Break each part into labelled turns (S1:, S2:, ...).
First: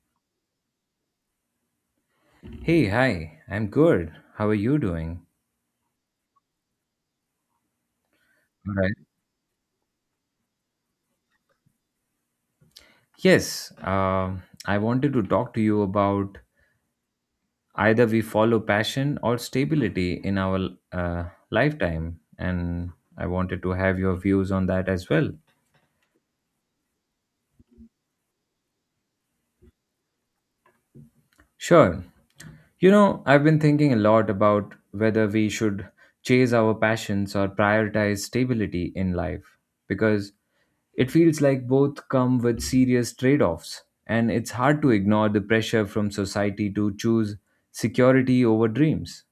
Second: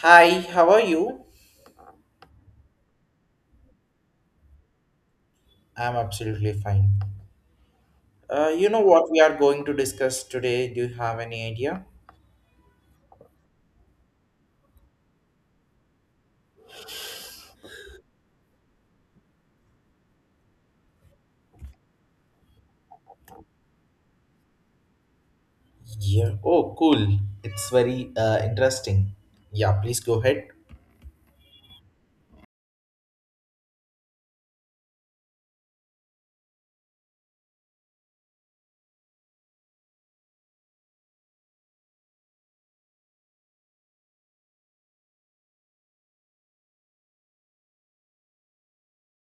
S1: Hi, how are you?
S2: Hey, hi. I'm good. How are you doing?
S1: I'm absolutely fine. You
S2: All
S1: know
S2: right.
S1: what we are going to discuss today? Do you have any idea?
S2: Yes, I wanted to talk to you about either we follow passion or stability in our lifetime, and I wanted to have your views on that as well.
S1: Yeah. Oh, cool. It's very interesting. Yeah, please go ahead.
S2: Sure. You know, I've been thinking a lot about whether we should chase our passions or prioritize stability in life because it feels like both come with serious trade offs, and it's hard to ignore the pressure from society to choose security over dreams.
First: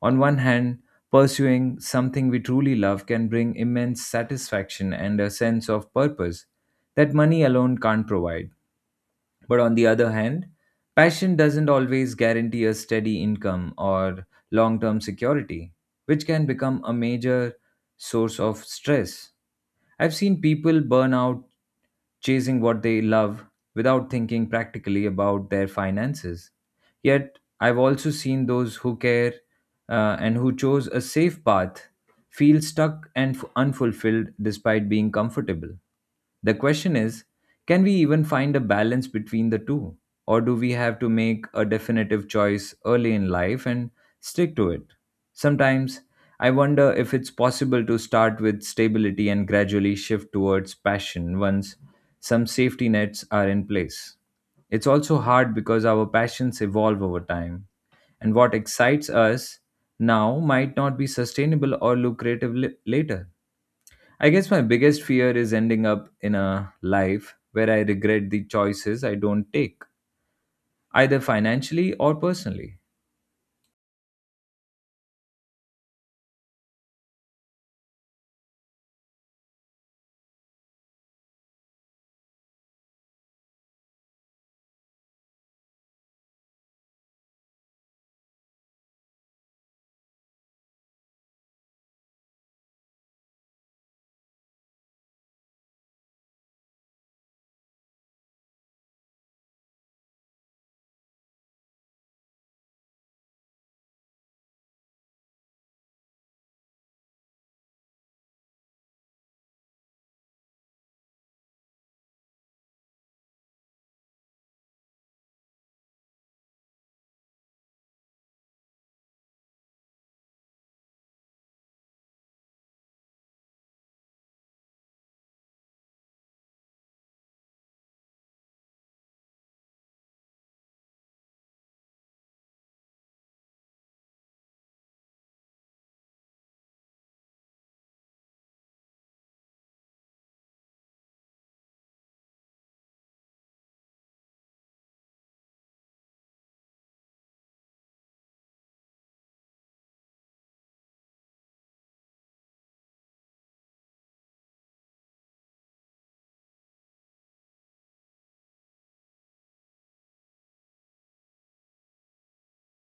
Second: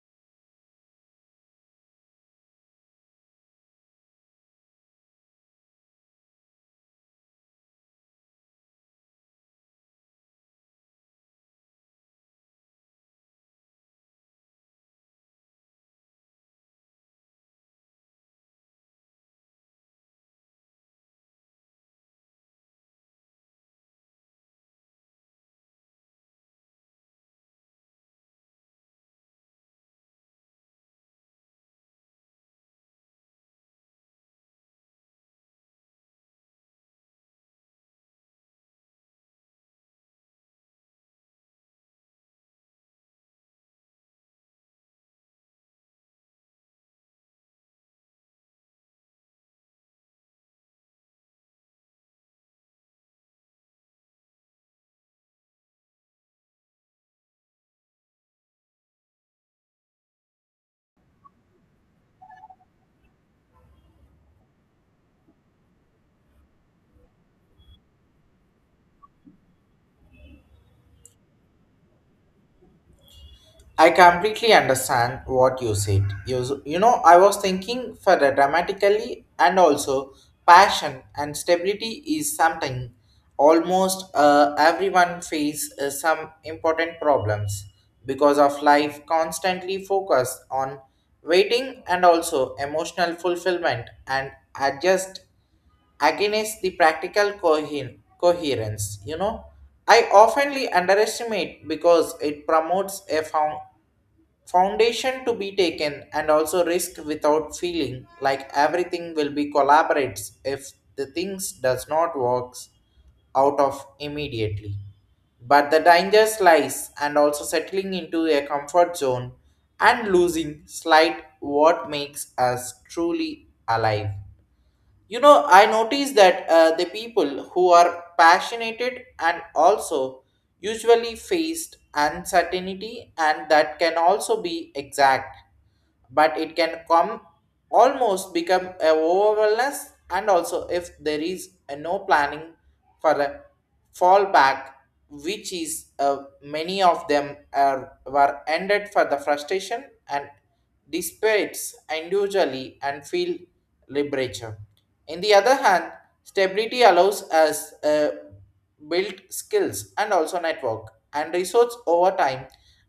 S2: On one hand, pursuing something we truly love can bring immense satisfaction and a sense of purpose that money alone can't provide. But on the other hand, passion doesn't always guarantee a steady income or long term security, which can become a major source of stress. I've seen people burn out chasing what they love without thinking practically about their finances. Yet, I've also seen those who care and who chose a safe path feel stuck and unfulfilled despite being comfortable. The question is, can we even find a balance between the two? Or do we have to make a definitive choice early in life and stick to it? Sometimes I wonder if it's possible to start with stability and gradually shift towards passion once some safety nets are in place. It's also hard because our passions evolve over time, and what excites us now might not be sustainable or lucrative later. I guess my biggest fear is ending up in a life where I regret the choices I don't take, either financially or personally.
S1: I completely understand what you said. You know, I was thinking for the dramatically and also passion and stability is something almost everyone face some important problems because of life constantly focused on waiting and also emotional fulfillment and adjust against the practical coherence. You know, I oftenly underestimate because it promotes a foundation to be taken and also risk without feeling like everything will be collaborates if the things does not works out of immediately, but the danger lies and also settling into a comfort zone and losing slight what makes us truly alive. You know, I notice that the people who are passionate and also usually faced uncertainty, and that can also be exact, but it can come almost become a overwhelmness and also if there is a no planning for a fallback, which is many of them were ended for the frustration and dissipates individually and feel liberation. In the other hand, stability allows us build skills and also network and resource over time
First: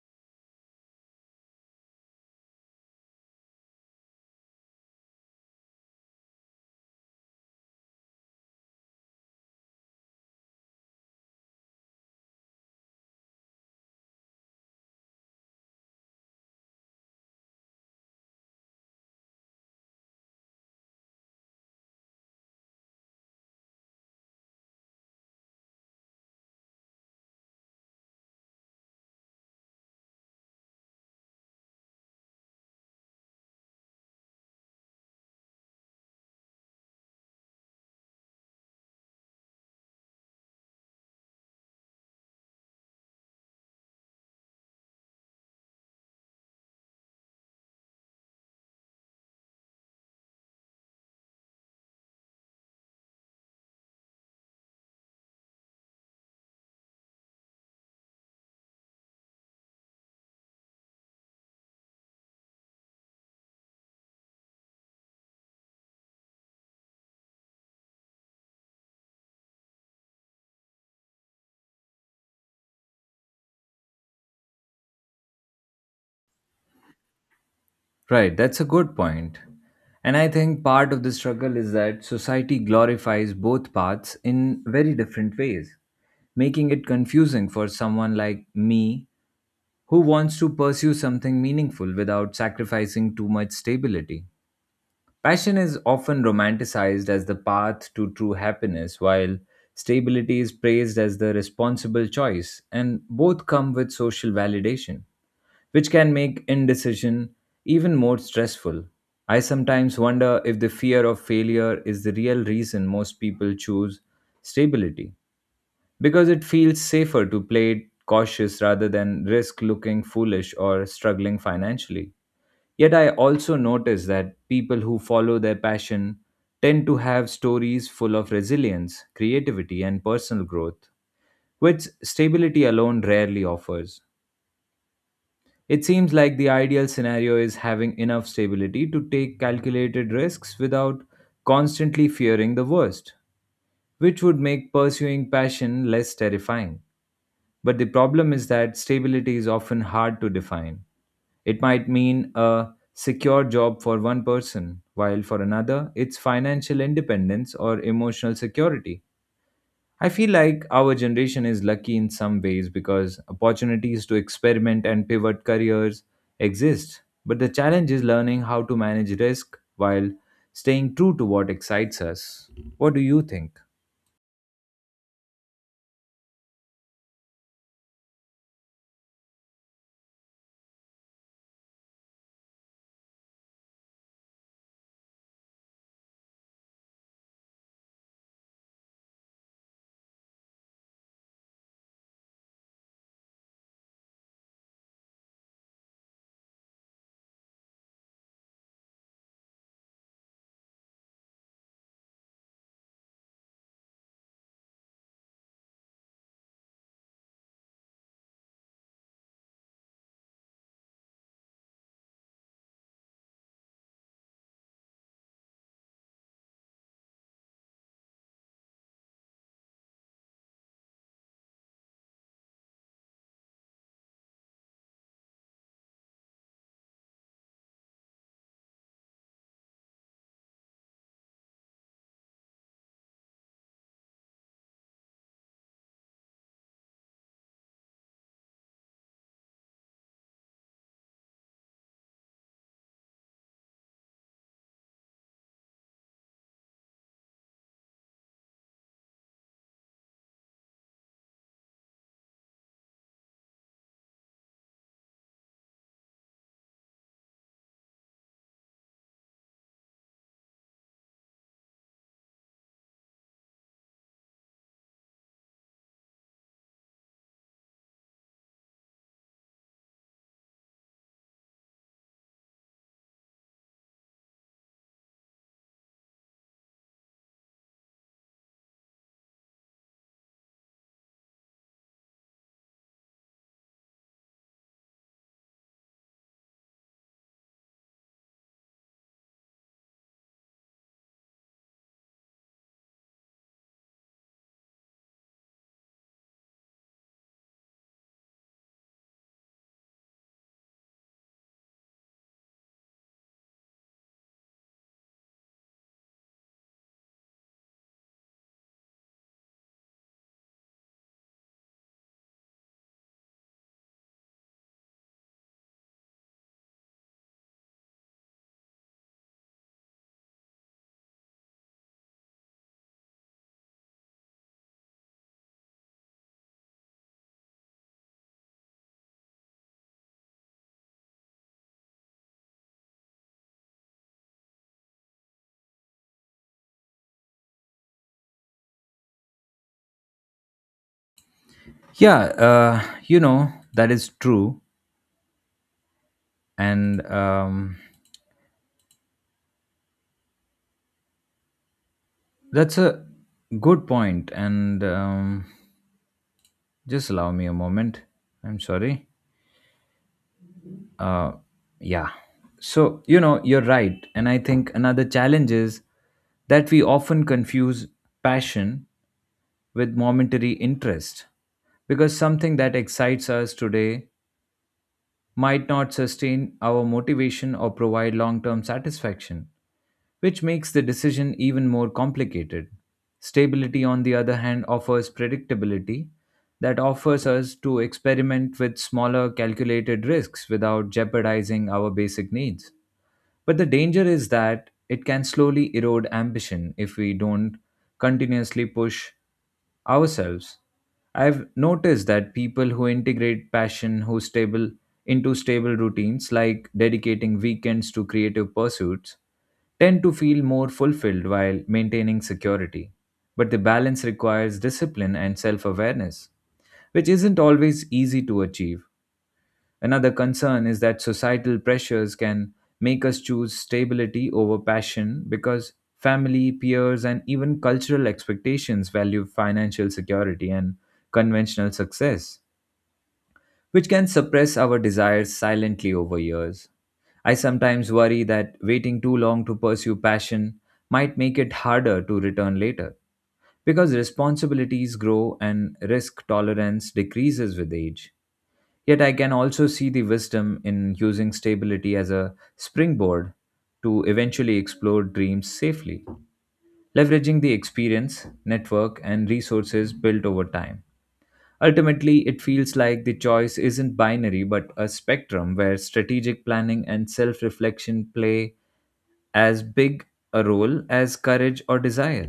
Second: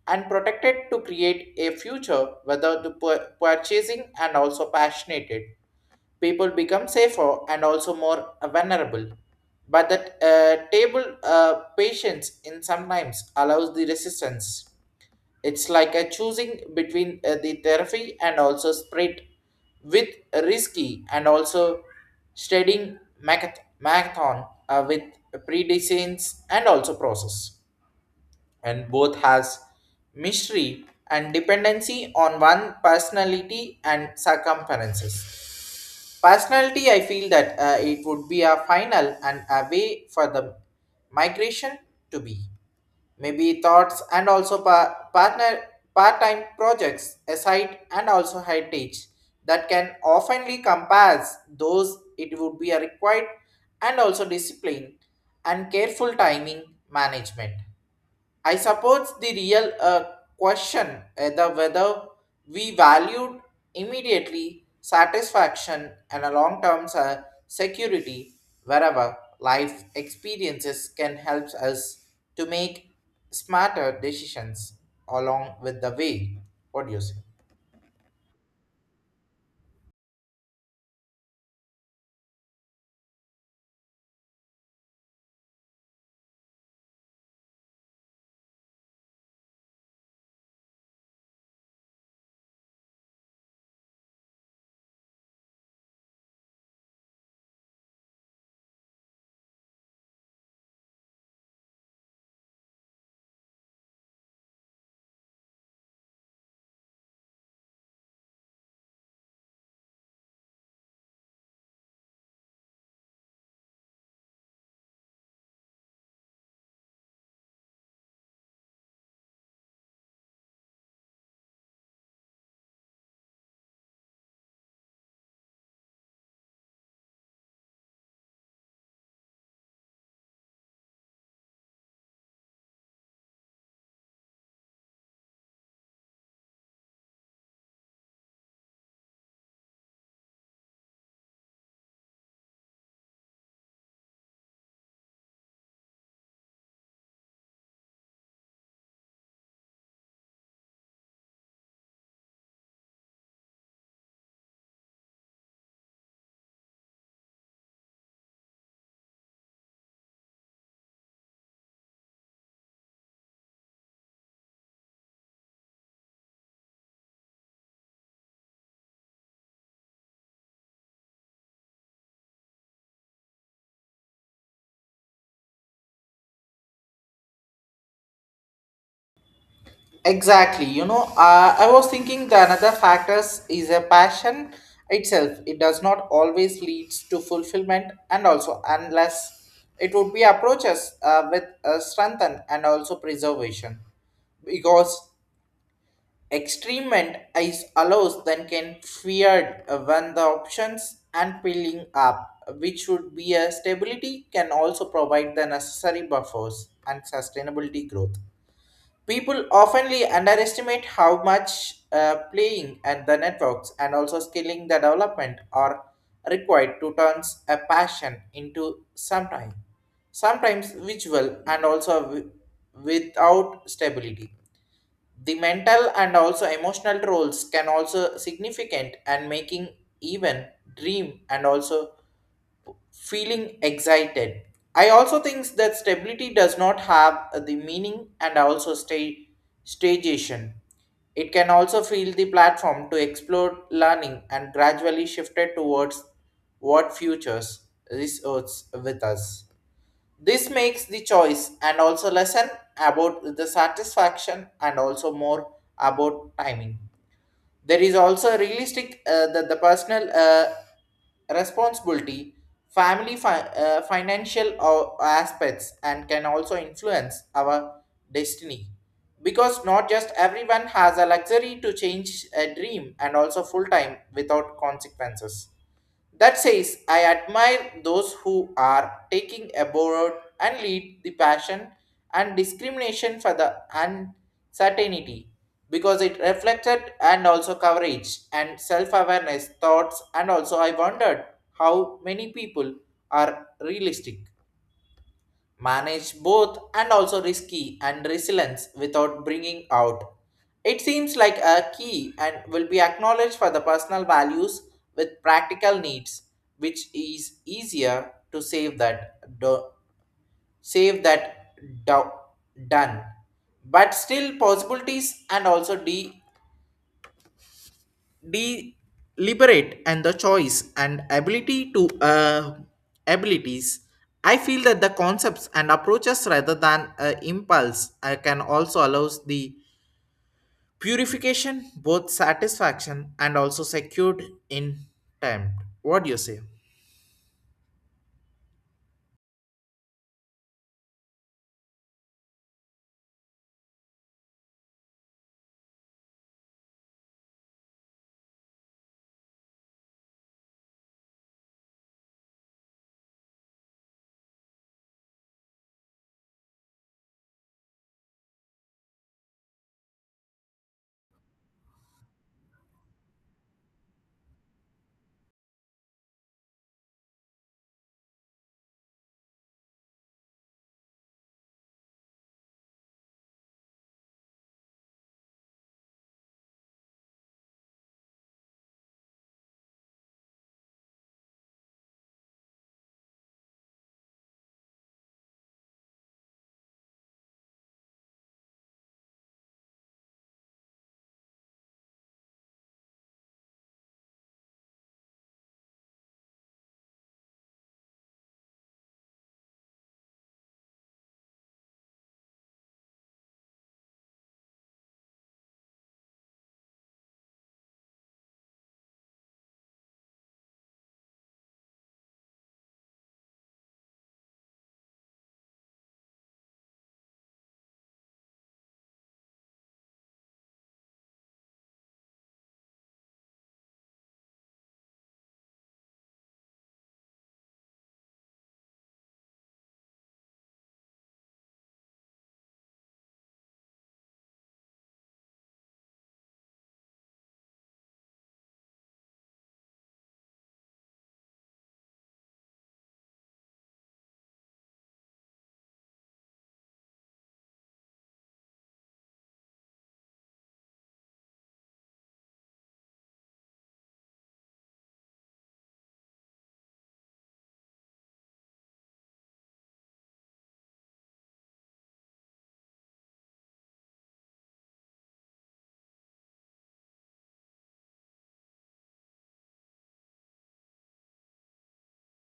S1: and protected to create a future whether the purchasing and also passionate people become safer and also more vulnerable, but that table patience in sometimes allows the resistance. It's like a choosing between the therapy and also spread with risky and also studying marathon with predecessors and also process. And both has mystery and dependency on one personality and circumferences. Personality, I feel that it would be a final and a way for the migration to be maybe thoughts and also partner part-time projects aside and also high teach that can oftenly compass those it would be a required and also discipline and careful timing management. I suppose the real question whether we valued immediately satisfaction and a long term security wherever life experiences can help us to make smarter decisions along with the way. What do you say?
S2: Right, that's a good point. And I think part of the struggle is that society glorifies both paths in very different ways, making it confusing for someone like me who wants to pursue something meaningful without sacrificing too much stability. Passion is often romanticized as the path to true happiness, while stability is praised as the responsible choice, and both come with social validation, which can make indecision even more stressful. I sometimes wonder if the fear of failure is the real reason most people choose stability, because it feels safer to play it cautious rather than risk looking foolish or struggling financially. Yet I also notice that people who follow their passion tend to have stories full of resilience, creativity, and personal growth, which stability alone rarely offers. It seems like the ideal scenario is having enough stability to take calculated risks without constantly fearing the worst, which would make pursuing passion less terrifying. But the problem is that stability is often hard to define. It might mean a secure job for one person, while for another, it's financial independence or emotional security. I feel like our generation is lucky in some ways because opportunities to experiment and pivot careers exist. But the challenge is learning how to manage risk while staying true to what excites us. What do you think?
S1: Exactly. You know, I was thinking the another factors is a passion itself. It does not always leads to fulfillment, and also unless it would be approaches with strengthen and also preservation, because extremement is allows then can feared when the options and peeling up, which would be a stability can also provide the necessary buffers and sustainability growth. People oftenly underestimate how much playing at the networks and also skilling the development are required to turn a passion into sometimes visual and also without stability. The mental and also emotional roles can also significant and making even dream and also feeling excited. I also think that stability does not have the meaning and also stay stagnation. It can also feel the platform to explore learning and gradually shifted towards what futures resorts with us. This makes the choice and also lesson about the satisfaction and also more about timing. There is also a realistic that the personal responsibility, family financial aspects, and can also influence our destiny. Because not just everyone has a luxury to change a dream and also full time without consequences. That says, I admire those who are taking abroad and lead the passion and discrimination for the uncertainty because it reflected and also coverage and self-awareness thoughts, and also I wondered how many people are realistic manage both and also risky and resilience without bringing out. It seems like a key and will be acknowledged for the personal values with practical needs, which is easier to save that do, done, but still possibilities and also de deliberate and the choice and ability to abilities. I feel that the concepts and approaches rather than impulse can also allows the purification both satisfaction and also secured in time. What do you say?
S2: Yeah, you know, that is true. And That's a good point, and just allow me a moment. I'm sorry. Uh, yeah. So, you know, you're right. And I think another challenge is that we often confuse passion with momentary interest because something that excites us today might not sustain our motivation or provide long term satisfaction, which makes the decision even more complicated. Stability, on the other hand, offers predictability that offers us to experiment with smaller calculated risks without jeopardizing our basic needs. But the danger is that it can slowly erode ambition if we don't continuously push ourselves. I've noticed that people who integrate passion who stable into stable routines like dedicating weekends to creative pursuits tend to feel more fulfilled while maintaining security. But the balance requires discipline and self awareness, which isn't always easy to achieve. Another concern is that societal pressures can make us choose stability over passion because family, peers, and even cultural expectations value financial security and conventional success, which can suppress our desires silently over years. I sometimes worry that waiting too long to pursue passion might make it harder to return later because responsibilities grow and risk tolerance decreases with age. Yet I can also see the wisdom in using stability as a springboard to eventually explore dreams safely, leveraging the experience, network, and resources built over time. Ultimately, it feels like the choice isn't binary but a spectrum where strategic planning and self reflection play as big a role as courage or desire.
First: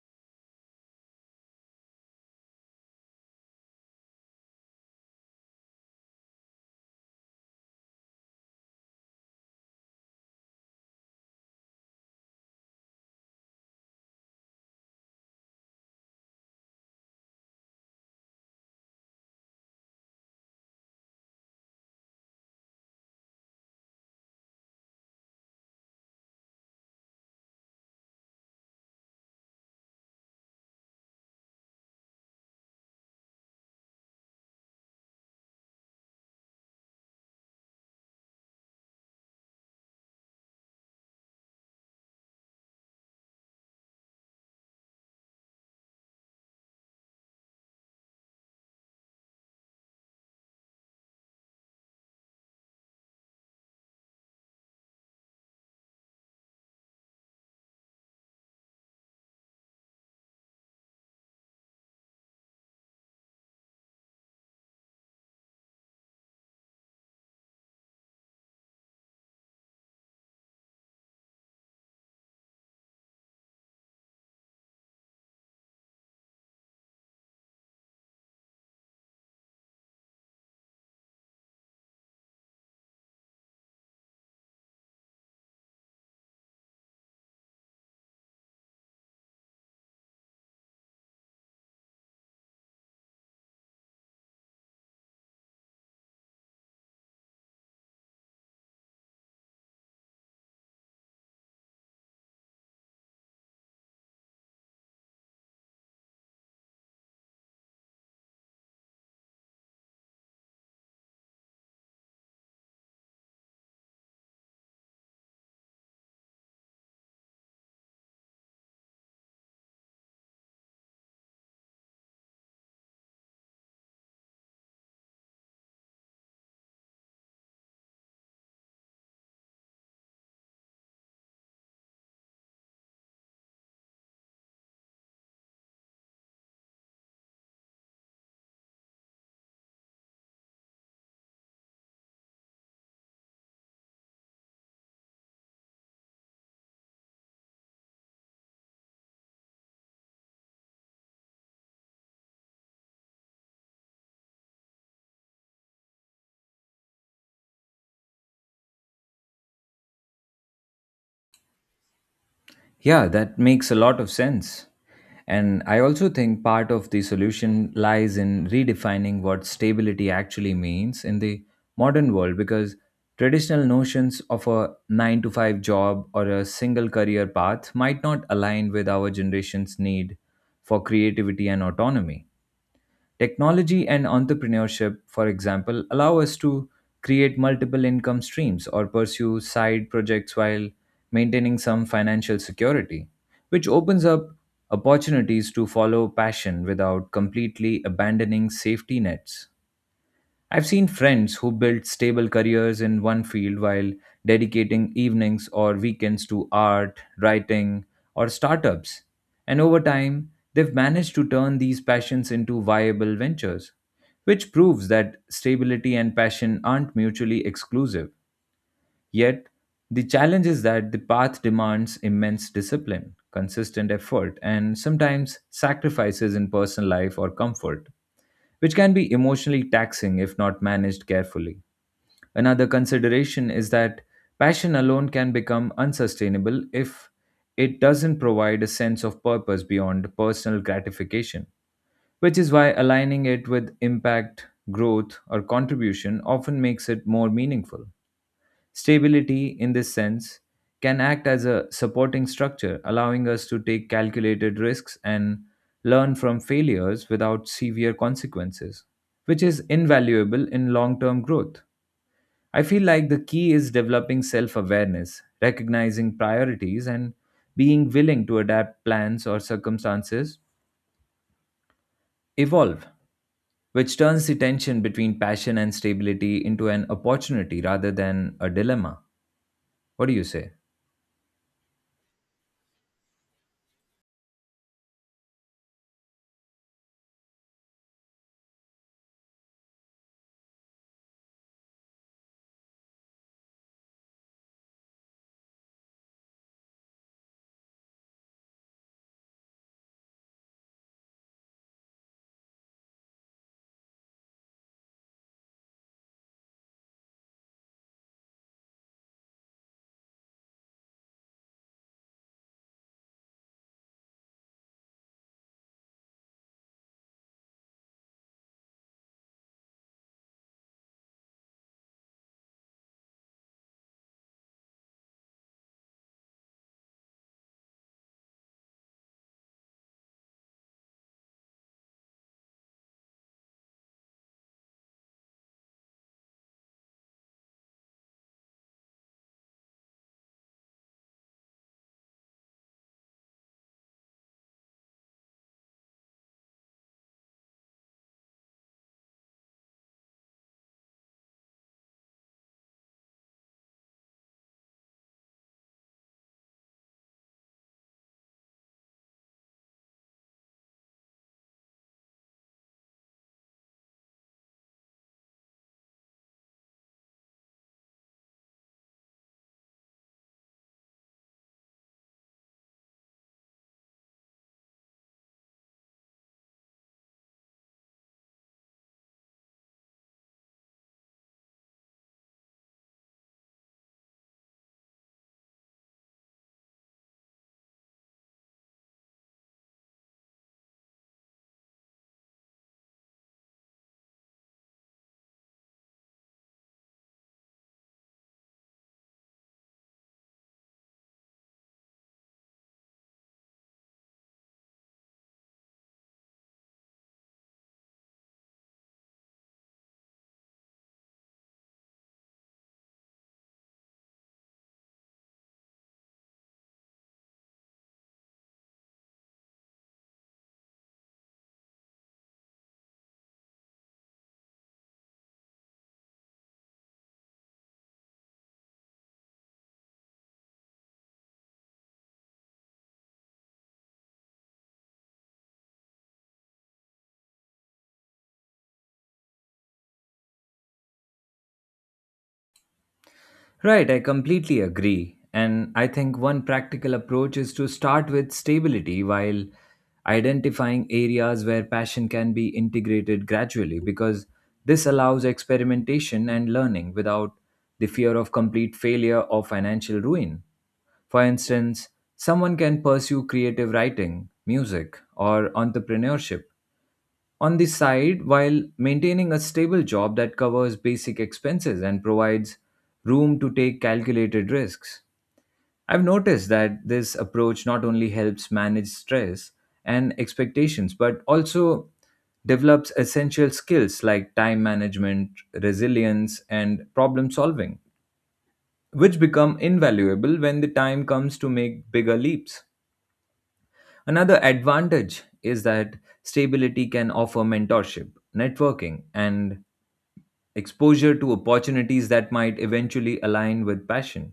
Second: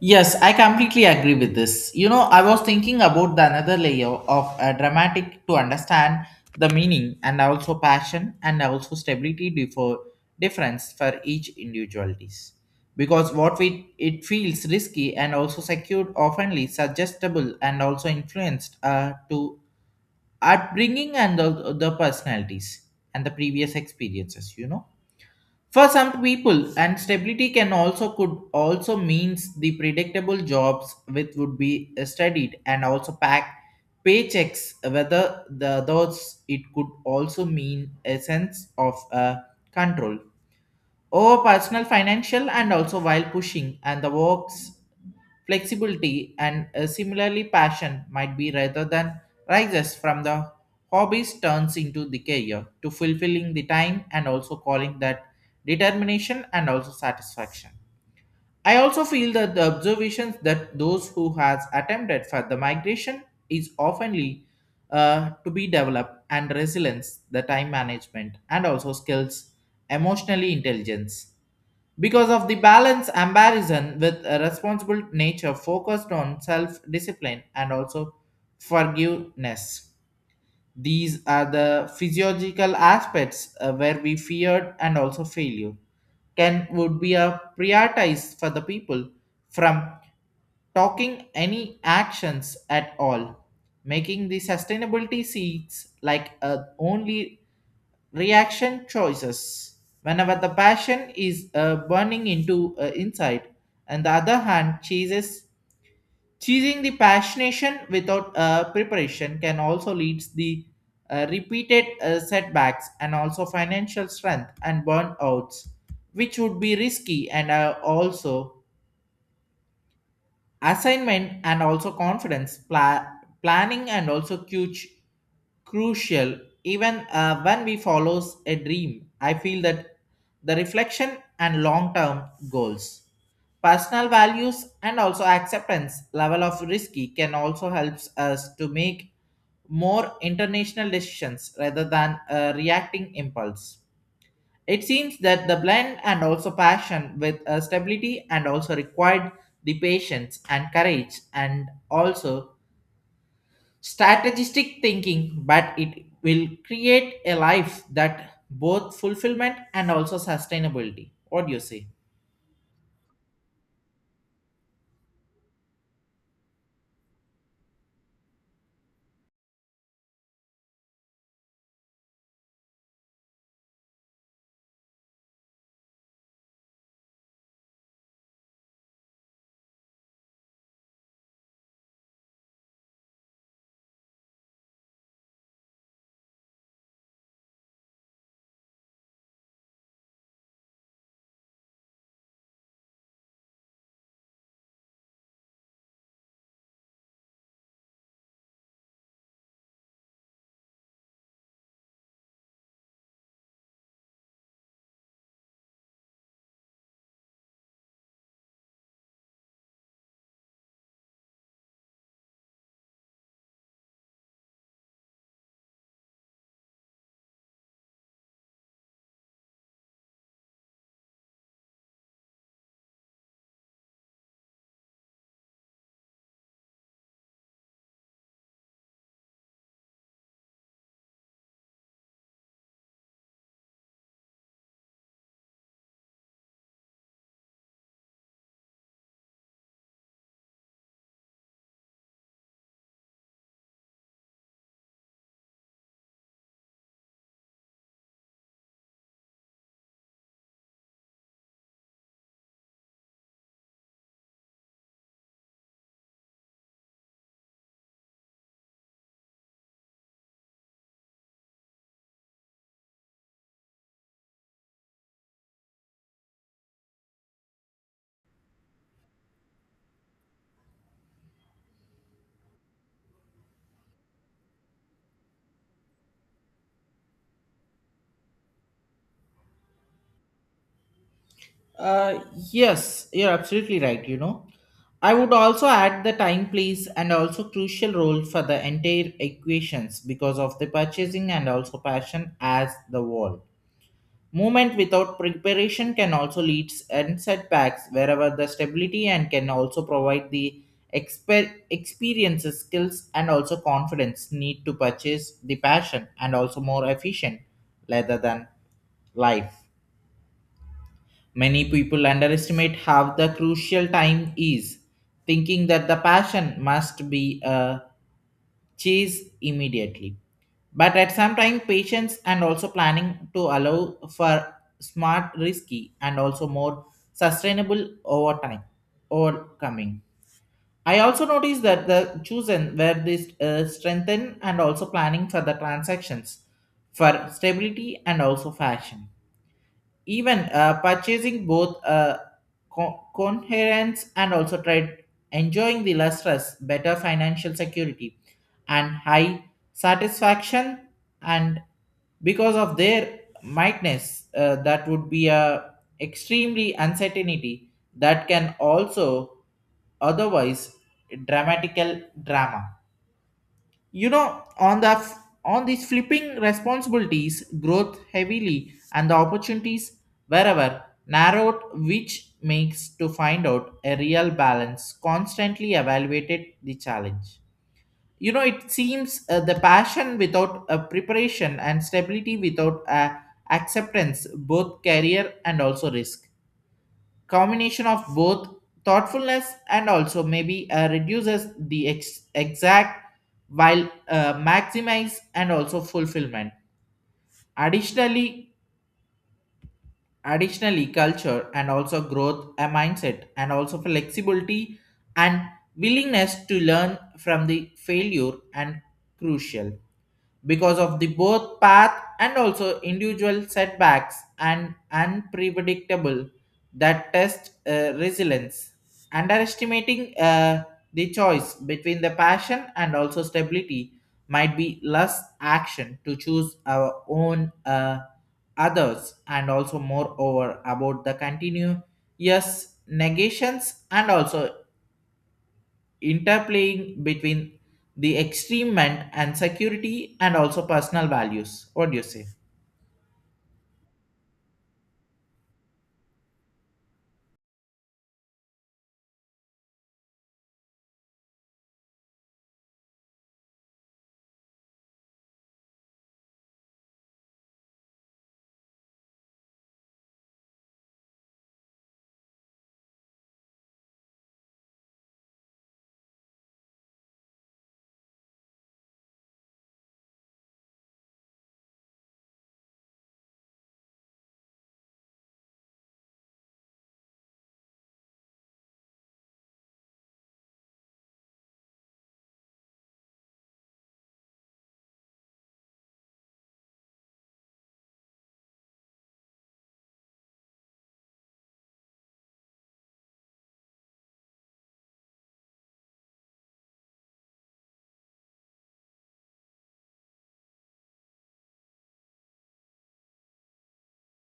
S1: Yes, I completely agree with this. You know, I was thinking about the another layer of dramatic to understand the meaning and also passion and also stability before difference for each individualities. Because what we it feels risky and also secured oftenly suggestible and also influenced to upbringing and the personalities and the previous experiences. You know, for some people, and stability can also could also means the predictable jobs which would be studied and also pack paychecks. Whether the those it could also mean a sense of control over personal financial and also while pushing and the works flexibility and similarly passion might be rather than rises from the hobbies turns into the career to fulfilling the time and also calling that determination and also satisfaction. I also feel that the observations that those who has attempted for the migration is oftenly to be developed and resilience the time management and also skills emotionally intelligence because of the balance ambition with a responsible nature focused on self discipline and also forgiveness. These are the physiological aspects where we feared and also failure can would be a prioritize for the people from talking any actions at all, making the sustainability seats like a only reaction choices whenever the passion is burning into inside, and the other hand chooses choosing the passionation without preparation can also leads the repeated setbacks and also financial strength and burnouts which would be risky and also assignment and also confidence planning and also crucial even when we follows a dream. I feel that the reflection and long term goals, personal values, and also acceptance level of risky can also helps us to make more international decisions rather than a reacting impulse. It seems that the blend and also passion with a stability and also required the patience and courage and also strategistic thinking, but it will create a life that both fulfillment and also sustainability. What do you say?
S2: Yeah, that makes a lot of sense. And I also think part of the solution lies in redefining what stability actually means in the modern world because traditional notions of a 9 to 5 job or a single career path might not align with our generation's need for creativity and autonomy. Technology and entrepreneurship, for example, allow us to create multiple income streams or pursue side projects while maintaining some financial security, which opens up opportunities to follow passion without completely abandoning safety nets. I've seen friends who built stable careers in one field while dedicating evenings or weekends to art, writing, or startups. And over time, they've managed to turn these passions into viable ventures, which proves that stability and passion aren't mutually exclusive. Yet, the challenge is that the path demands immense discipline, consistent effort, and sometimes sacrifices in personal life or comfort, which can be emotionally taxing if not managed carefully. Another consideration is that passion alone can become unsustainable if it doesn't provide a sense of purpose beyond personal gratification, which is why aligning it with impact, growth, or contribution often makes it more meaningful. Stability, in this sense, can act as a supporting structure, allowing us to take calculated risks and learn from failures without severe consequences, which is invaluable in long term growth. I feel like the key is developing self awareness, recognizing priorities, and being willing to adapt plans or circumstances evolve, which turns the tension between passion and stability into an opportunity rather than a dilemma. What do you say?
S1: Uh, yes, you're absolutely right, you know. I would also add the time plays and also crucial role for the entire equations because of the purchasing and also passion as the wall. Movement without preparation can also lead and setbacks wherever the stability and can also provide the experiences, skills, and also confidence need to purchase the passion and also more efficient rather than life. Many people underestimate how the crucial time is, thinking that the passion must be chased immediately. But at some time, patience and also planning to allow for smart, risky, and also more sustainable over time overcoming. I also noticed that the chosen were this strengthen and also planning for the transactions for stability and also fashion, even purchasing both coherence and also tried enjoying the lustrous better financial security and high satisfaction and because of their mightness that would be a extremely uncertainty that can also otherwise dramatical drama. You know, on the on these flipping responsibilities growth heavily and the opportunities wherever narrowed which makes to find out a real balance constantly evaluated the challenge. You know, it seems the passion without a preparation and stability without a acceptance both career and also risk, combination of both thoughtfulness and also maybe reduces the exact while maximize and also fulfillment. Additionally additionally culture and also growth a mindset and also flexibility and willingness to learn from the failure and crucial because of the both path and also individual setbacks and unpredictable that test resilience underestimating the choice between the passion and also stability might be less action to choose our own others and also moreover about the continuous negations and also interplaying between the extreme and security and also personal values. What do you say?
S2: Right, I completely agree. And I think one practical approach is to start with stability while identifying areas where passion can be integrated gradually, because this allows experimentation and learning without the fear of complete failure or financial ruin. For instance, someone can pursue creative writing, music, or entrepreneurship on the side while maintaining a stable job that covers basic expenses and provides room to take calculated risks. I've noticed that this approach not only helps manage stress and expectations, but also develops essential skills like time management, resilience, and problem solving, which become invaluable when the time comes to make bigger leaps. Another advantage is that stability can offer mentorship, networking, and exposure to opportunities that might eventually align with passion,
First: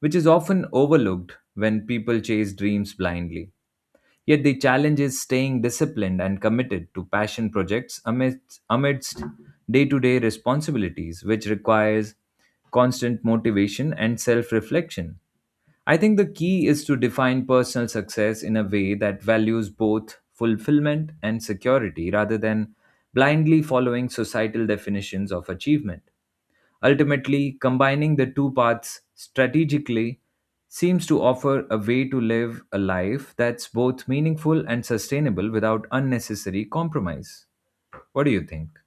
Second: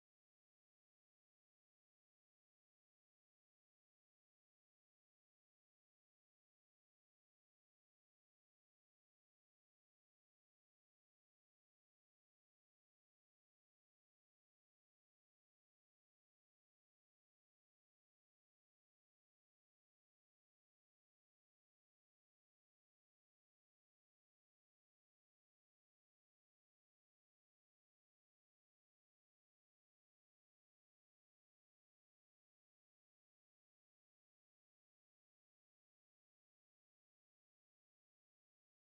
S2: which is often overlooked when people chase dreams blindly. Yet the challenge is staying disciplined and committed to passion projects amidst day-to-day responsibilities, which requires constant motivation and self-reflection. I think the key is to define personal success in a way that values both fulfillment and security rather than blindly following societal definitions of achievement. Ultimately, combining the two paths strategically seems to offer a way to live a life that's both meaningful and sustainable without unnecessary compromise. What do you think?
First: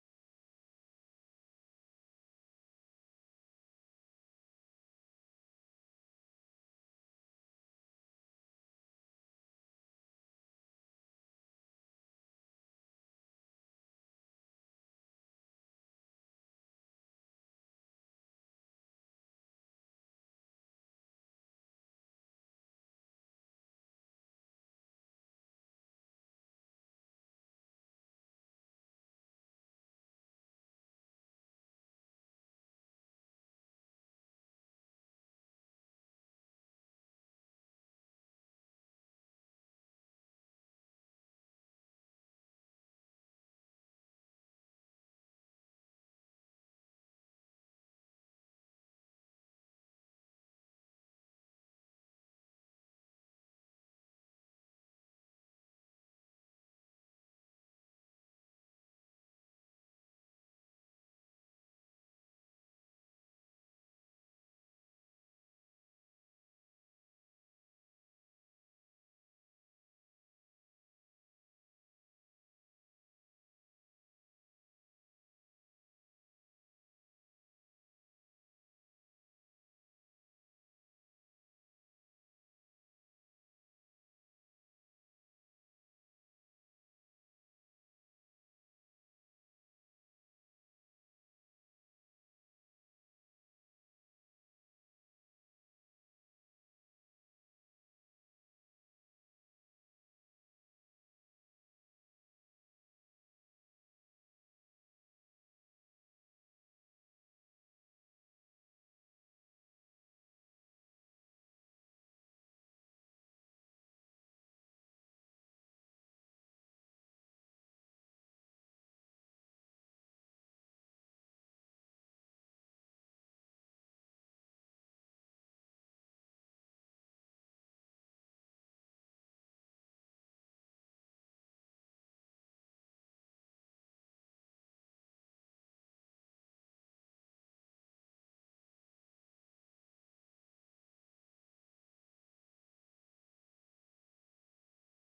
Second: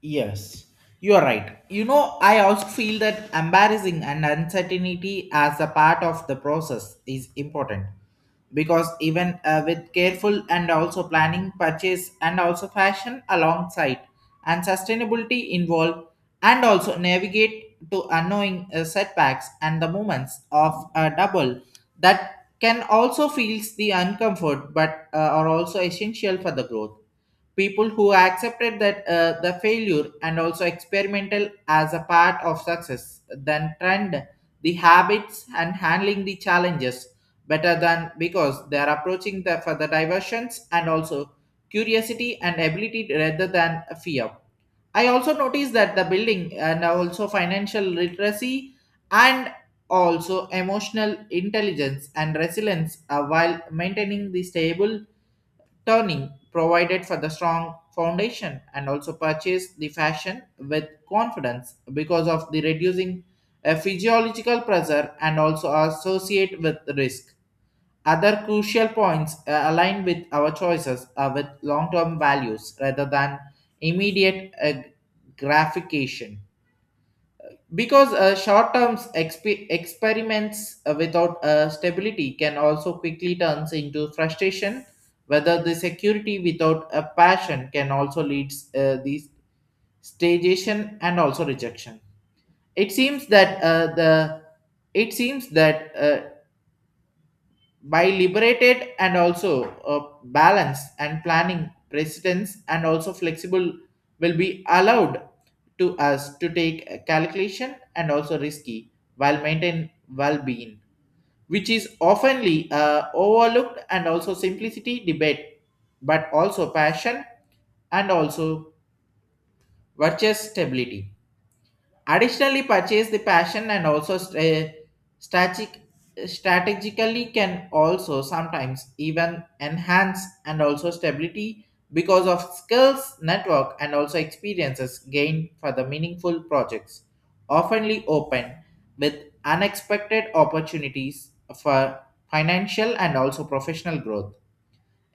S1: Yes, you are right. You know, I also feel that embarrassing and uncertainty as a part of the process is important because even with careful and also planning purchase and also fashion alongside and sustainability involved and also navigate to unknowing setbacks and the moments of a double that can also feels the uncomfort, but are also essential for the growth. People who accepted that the failure and also experimental as a part of success then trend the habits and handling the challenges better than because they are approaching the for the diversions and also curiosity and ability rather than fear. I also noticed that the building and also financial literacy and also emotional intelligence and resilience while maintaining the stable turning provided for the strong foundation and also purchased the fashion with confidence because of the reducing physiological pressure and also associate with risk. Other crucial points align with our choices are with long-term values rather than immediate gratification because short-term experiments without stability can also quickly turn into frustration whether the security without a passion can also lead these stagnation and also rejection. It seems that the it seems that by liberated and also balance and planning precedence and also flexible will be allowed to us to take a calculation and also risky while maintain well-being, which is oftenly overlooked and also simplicity debate but also passion and also virtuous stability. Additionally, purchase the passion and also strategic, strategically can also sometimes even enhance and also stability because of skills, network, and also experiences gained for the meaningful projects, oftenly open with unexpected opportunities for financial and also professional growth.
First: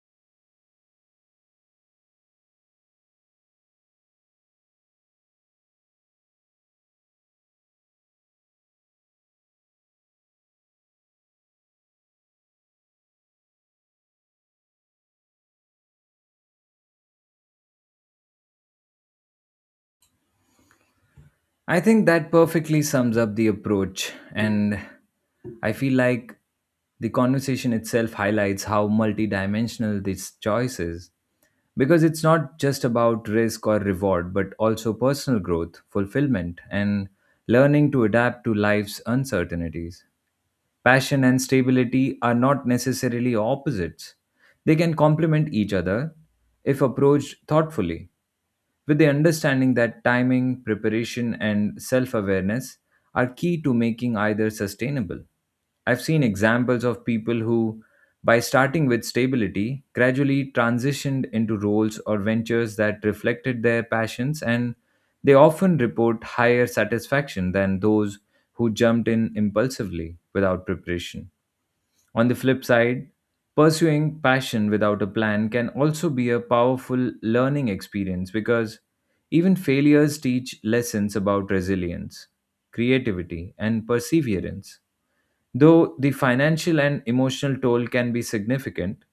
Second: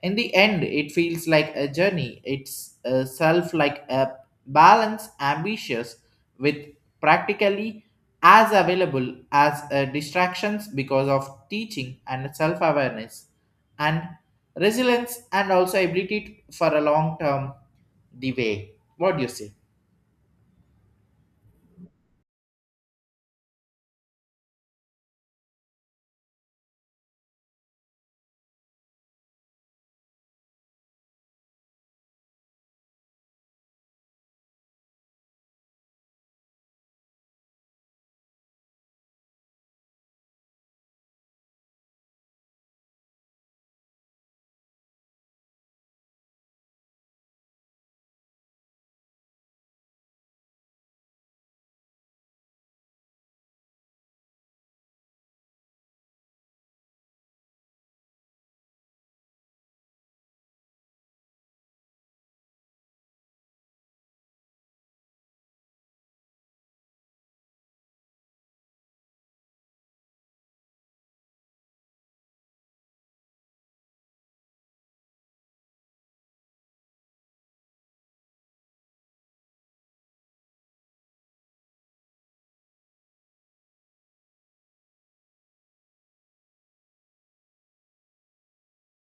S1: In the end, it feels like a journey. It's a self like a balance, ambitious with practically as available as distractions because of teaching and self awareness and resilience and also ability for a long term the way. What do you say?
S2: I think that perfectly sums up the approach, and I feel like the conversation itself highlights how multidimensional this choice is. Because it's not just about risk or reward, but also personal growth, fulfillment, and learning to adapt to life's uncertainties. Passion and stability are not necessarily opposites, they can complement each other if approached thoughtfully with the understanding that timing, preparation, and self awareness are key to making either sustainable. I've seen examples of people who, by starting with stability, gradually transitioned into roles or ventures that reflected their passions, and they often report higher satisfaction than those who jumped in impulsively without preparation. On the flip side, pursuing passion without a plan can also be a powerful learning experience because even failures teach lessons about resilience, creativity, and perseverance. Though the financial and emotional toll can be significant,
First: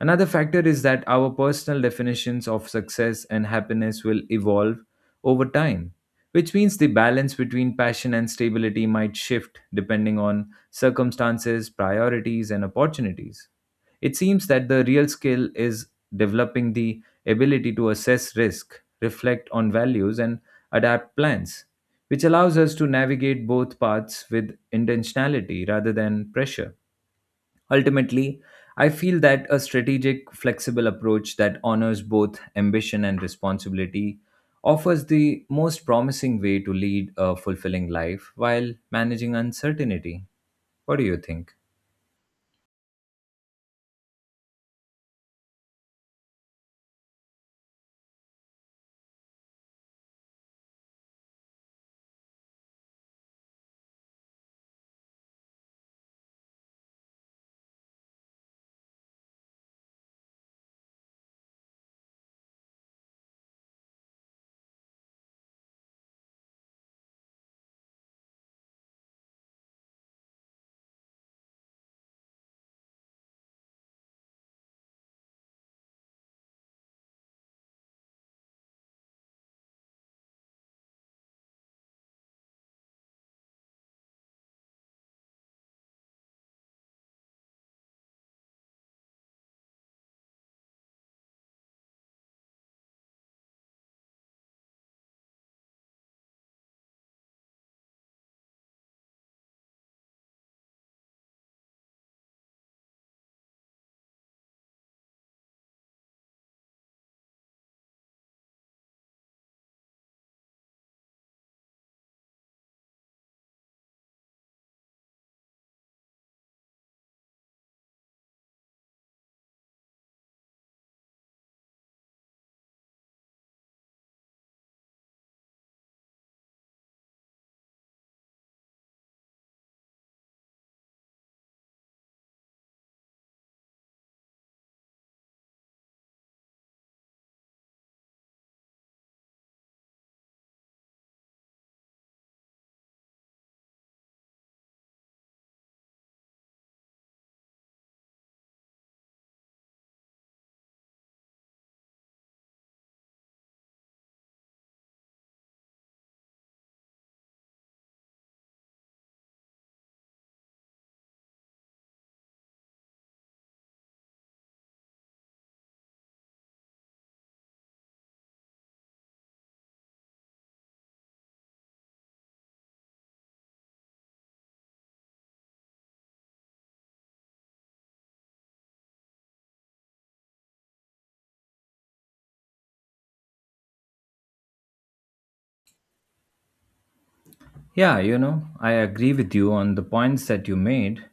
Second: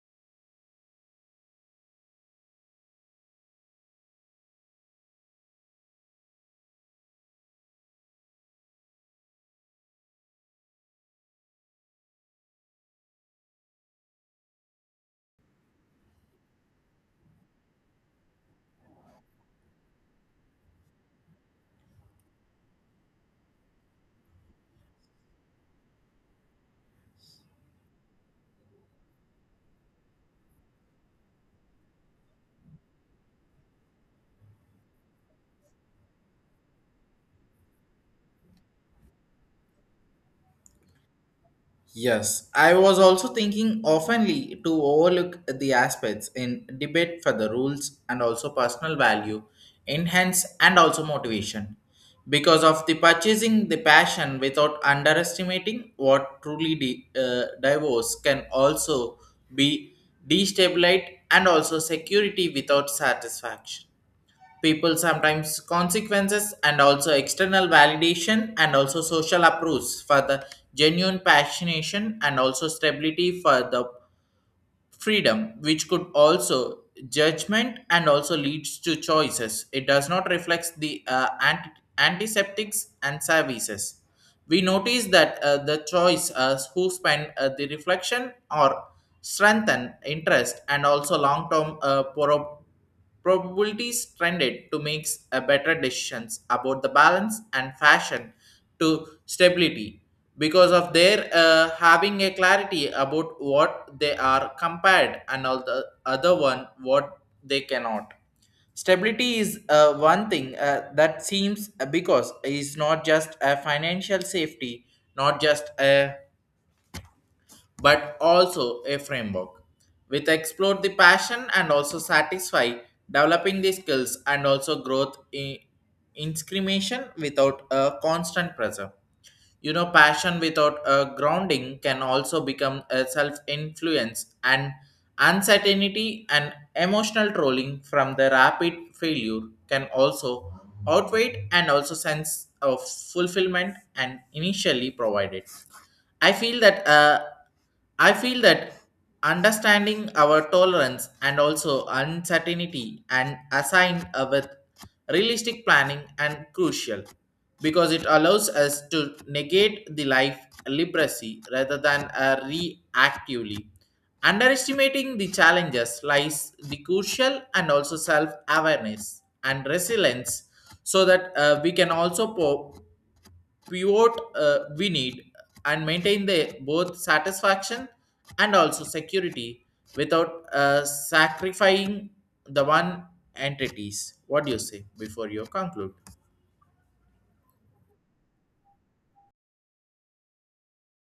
S2: another factor is that our personal definitions of success and happiness will evolve over time, which means the balance between passion and stability might shift depending on circumstances, priorities, and opportunities. It seems that the real skill is developing the ability to assess risk, reflect on values, and adapt plans, which allows us to navigate both paths with intentionality rather than pressure. Ultimately, I feel that a strategic, flexible approach that honors both ambition and responsibility offers the most promising way to lead a fulfilling life while managing uncertainty. What do you think?
S1: Yes, I was also thinking oftenly to overlook the aspects in debate for the rules and also personal value, enhance and also motivation. Because of the purchasing the passion without underestimating what truly divorce can also be destabilized and also security without satisfaction. People sometimes consequences and also external validation and also social approves for the genuine passionation and also stability for the freedom which could also judgment and also leads to choices it does not reflect the antiseptics and services. We notice that the choice who spend the reflection or strengthen interest and also long-term probabilities trended to make a better decisions about the balance and fashion to stability because of their having a clarity about what they are compared and all the other one what they cannot. Stability is one thing that seems because it's not just a financial safety, not just a but also a framework with explore the passion and also satisfy developing the skills and also growth in inscrimination without a constant pressure. You know, passion without a grounding can also become a self influence and uncertainty and emotional trolling from the rapid failure can also outweigh and also sense of fulfillment and initially provided. I feel that uh, I feel that understanding our tolerance and also uncertainty and assigned with realistic planning and crucial because it allows us to negate the life literacy rather than reactively. Underestimating the challenges lies the crucial and also self awareness and resilience so that we can also pivot we need and maintain the both satisfaction and also security without sacrificing the one entities. What do you say before you conclude?
S2: Yeah, you know, I agree with you on the points that you made.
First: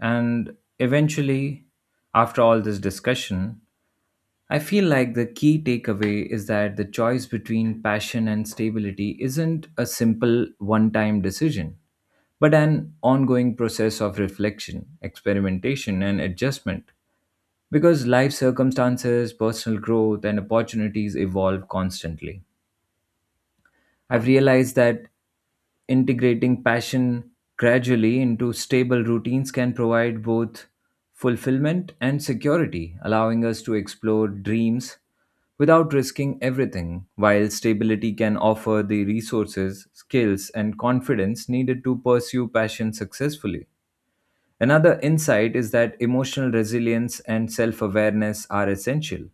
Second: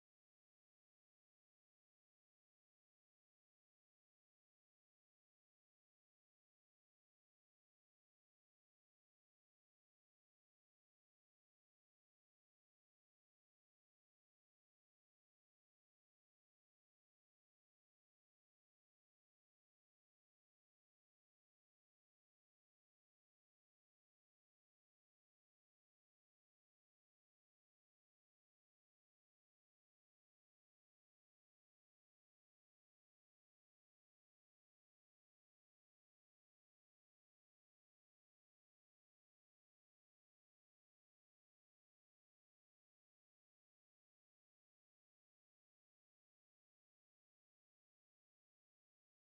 S2: And eventually, after all this discussion, I feel like the key takeaway is that the choice between passion and stability isn't a simple one time decision but an ongoing process of reflection, experimentation, and adjustment because life circumstances, personal growth, and opportunities evolve constantly. I've realized that integrating passion gradually into stable routines can provide both fulfillment and security, allowing us to explore dreams without risking everything, while stability can offer the resources, skills, and confidence needed to pursue passion successfully. Another insight is that emotional resilience and self awareness are essential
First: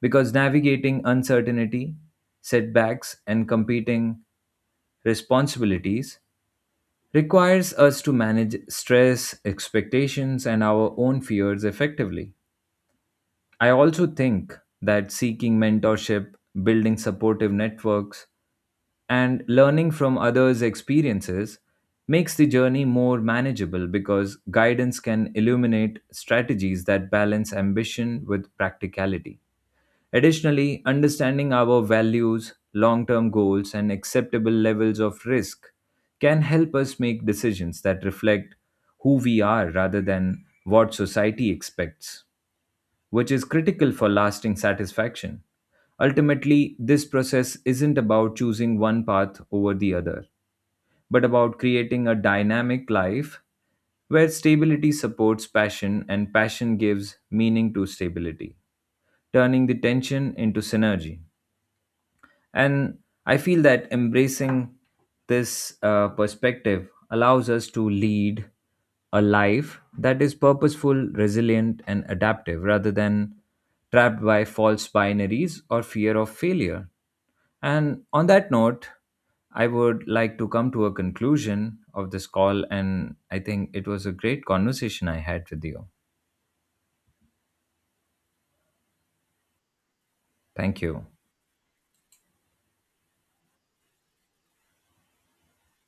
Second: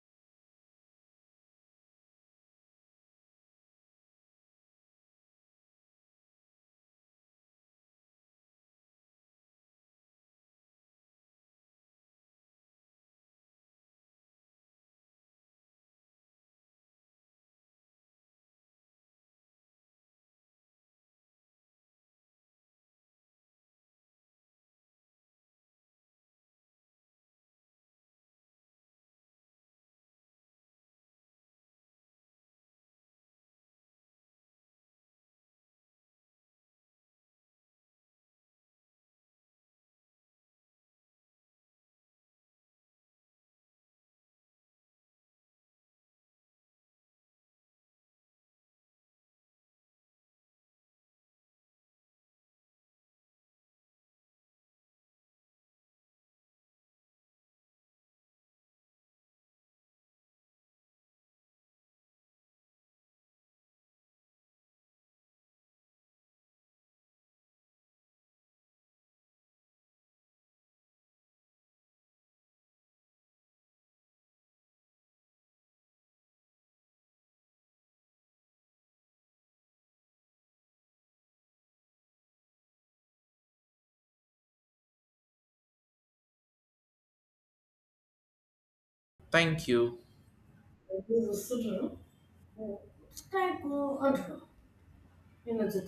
S2: because navigating uncertainty, setbacks, and competing responsibilities requires us to manage stress, expectations, and our own fears effectively. I also think that seeking mentorship, building supportive networks, and learning from others' experiences makes the journey more manageable because guidance can illuminate strategies that balance ambition with practicality. Additionally, understanding our values, long term goals, and acceptable levels of risk can help us make decisions that reflect who we are rather than what society expects, which is critical for lasting satisfaction. Ultimately, this process isn't about choosing one path over the other, but about creating a dynamic life where stability supports passion and passion gives meaning to stability, turning the tension into synergy. And I feel that embracing this perspective allows us to lead a life that is purposeful, resilient, and adaptive rather than trapped by false binaries or fear of failure. And on that note, I would like to come to a conclusion of this call. And I think it was a great conversation I had with you.
S1: Thank you.
S2: Thank you.
S1: Thank you.